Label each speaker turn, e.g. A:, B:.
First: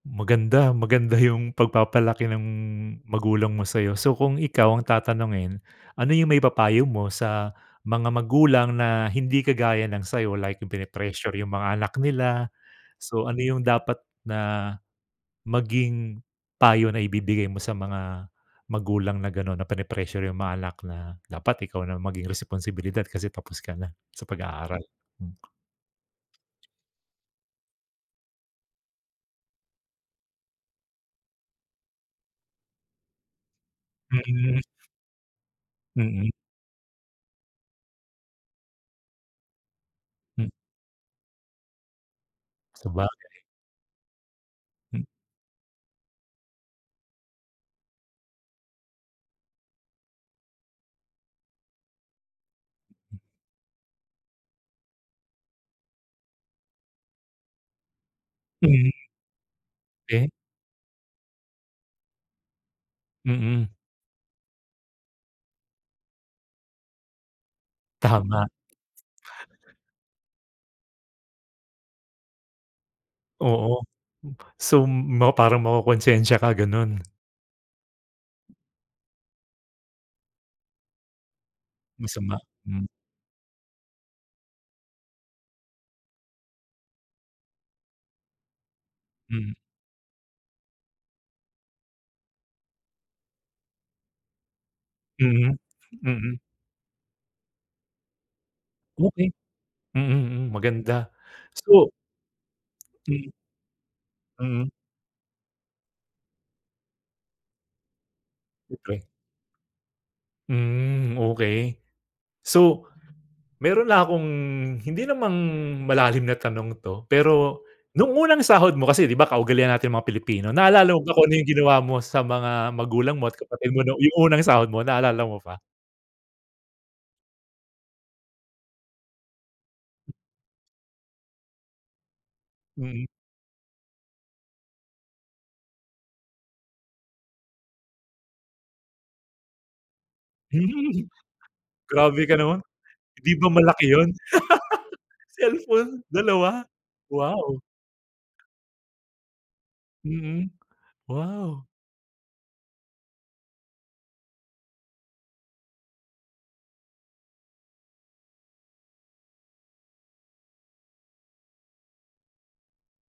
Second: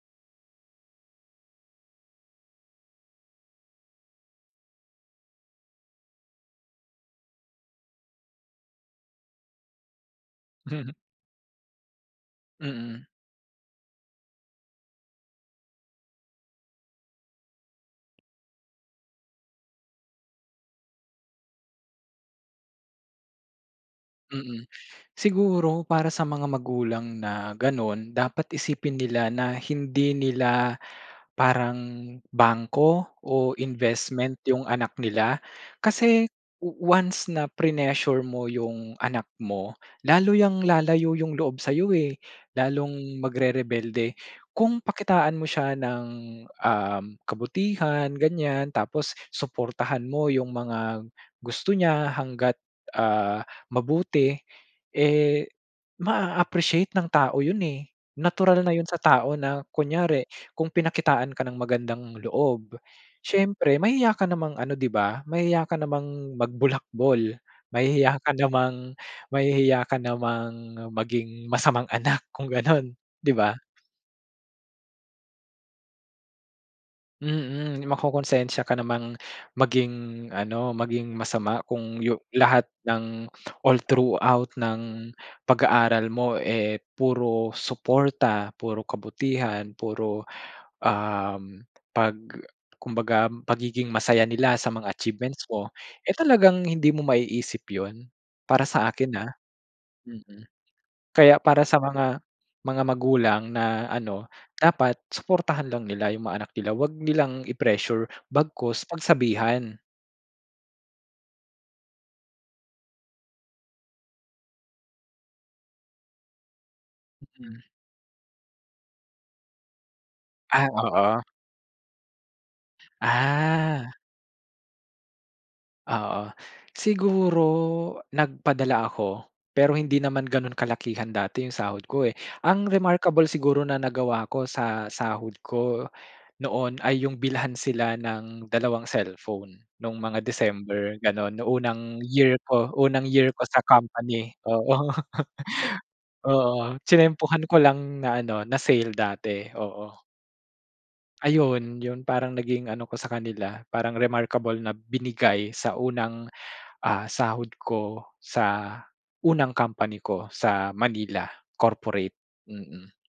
A: Maganda, maganda yung pagpapalaki ng magulang mo sa’yo. So, kung ikaw ang tatanungin, ano yung maipapayo mo sa mga magulang na hindi kagaya ng sa’yo like,
B: Mhm.
A: pini-pressure yung mga anak nila?
B: Mm.
A: So, ano yung dapat na maging payo na ibibigay mo sa mga magulang na gano’n, na peni-pressure yung mga anak na, "Dapat ikaw ng maging responsibilidad kasi tapos ka na sa
B: Mm,
A: pag-aaral."
B: siguro para sa mga magulang na ganon dapat isipin nila na hindi nila parang bangko o investment
A: Mm.
B: yung anak nila. Kasi
A: Mm.
B: once na prenessure mo yung anak mo, lalo
A: Hmm.
B: yang lalayo yung loob sa'yo eh, lalong
A: Sabagay.
B: magrerebelde. Kung
A: Hmm.
B: pakitaan mo siya ng, um, kabutihan ganyan, tapos suportahan mo yung mga gusto niya hangga't,
A: Hmm.
B: ah, mabuti, eh, maa-appreciate ng tao 'yon eh. Natural na yon
A: Hmm.
B: sa tao na kunyari
A: Eh.
B: kung pinakitaan ka ng magandang loob,
A: Mm.
B: siyempre mahiya ka namang ano 'di ba, mahiya ka namang magbulakbol, mahihiya ka
A: Tama.
B: namang mahihiya ka namang, maging masamang anak kung gano'n, 'di ba?
A: Oo. So, m parang makokonsensiya ka gano’n?
B: Mm, makokonsensya ka namang maging ano, maging masama kung yu
A: Masama,
B: lahat
A: hmm.
B: ng all throughout ng pag-aaral mo, eh, puro suporta, puro
A: Mhm.
B: kabutihan, puro, um 'pag kumbaga pagiging masaya nila sa mga achievements
A: Mhm.
B: mo, eh
A: Mm.
B: talagang hindi mo maiisip ‘yon, para sa akin
A: Okey.
B: ah.
A: Mhm,
B: Mm.
A: hmm, maganda.
B: Kaya para sa
A: So
B: mga mga
A: Mm.
B: magulang na ano
A: Mm.
B: dapat suportahan lang nila yung mga anak nila, ‘wag nilang i-pressure bagkus
A: Okey.
B: pagsabihan.
A: Hmm, okey. So, mayro'n lang akong hindi namang malalim na tanong ‘to,
B: Mhm.
A: pero nung unang sahod mo kasi di ba, kaugalian nating mga Pilipino,
B: Ah,
A: naalala mo pa
B: oo.
A: kung yung ginawa mo sa mga magulang mo at kapatid mo,
B: Ah.
A: nung yung unang sahod mo, naalala mo pa?
B: Oo. Siguro, nagpadala ako, pero hindi naman gano’n kalakihan dati yung sahod ko, eh. Ang
A: Mm.
B: remarkable siguro na nagawa ko sa sahod ko noon, ay yung bilhan sila ng dalawang cellphone, nung mga December
A: Hmm.
B: gano'n, nung unang
A: Grabe
B: year
A: ka naman!
B: ko, unang year
A: 'Di
B: ko
A: ba,
B: sa
A: malaki ‘yon?
B: company, oo.
A: Cellphone, dalawa?
B: Oo, tiyenempuhan ko
A: Wow!
B: lang na ano, na sale dati, oo.
A: Mhm, wow!
B: Ayun, yon parang naging ano ko sa kanila parang remarkable na binigay sa unang, ah, sahod ko sa unang company ko sa Manila corporate. Mm.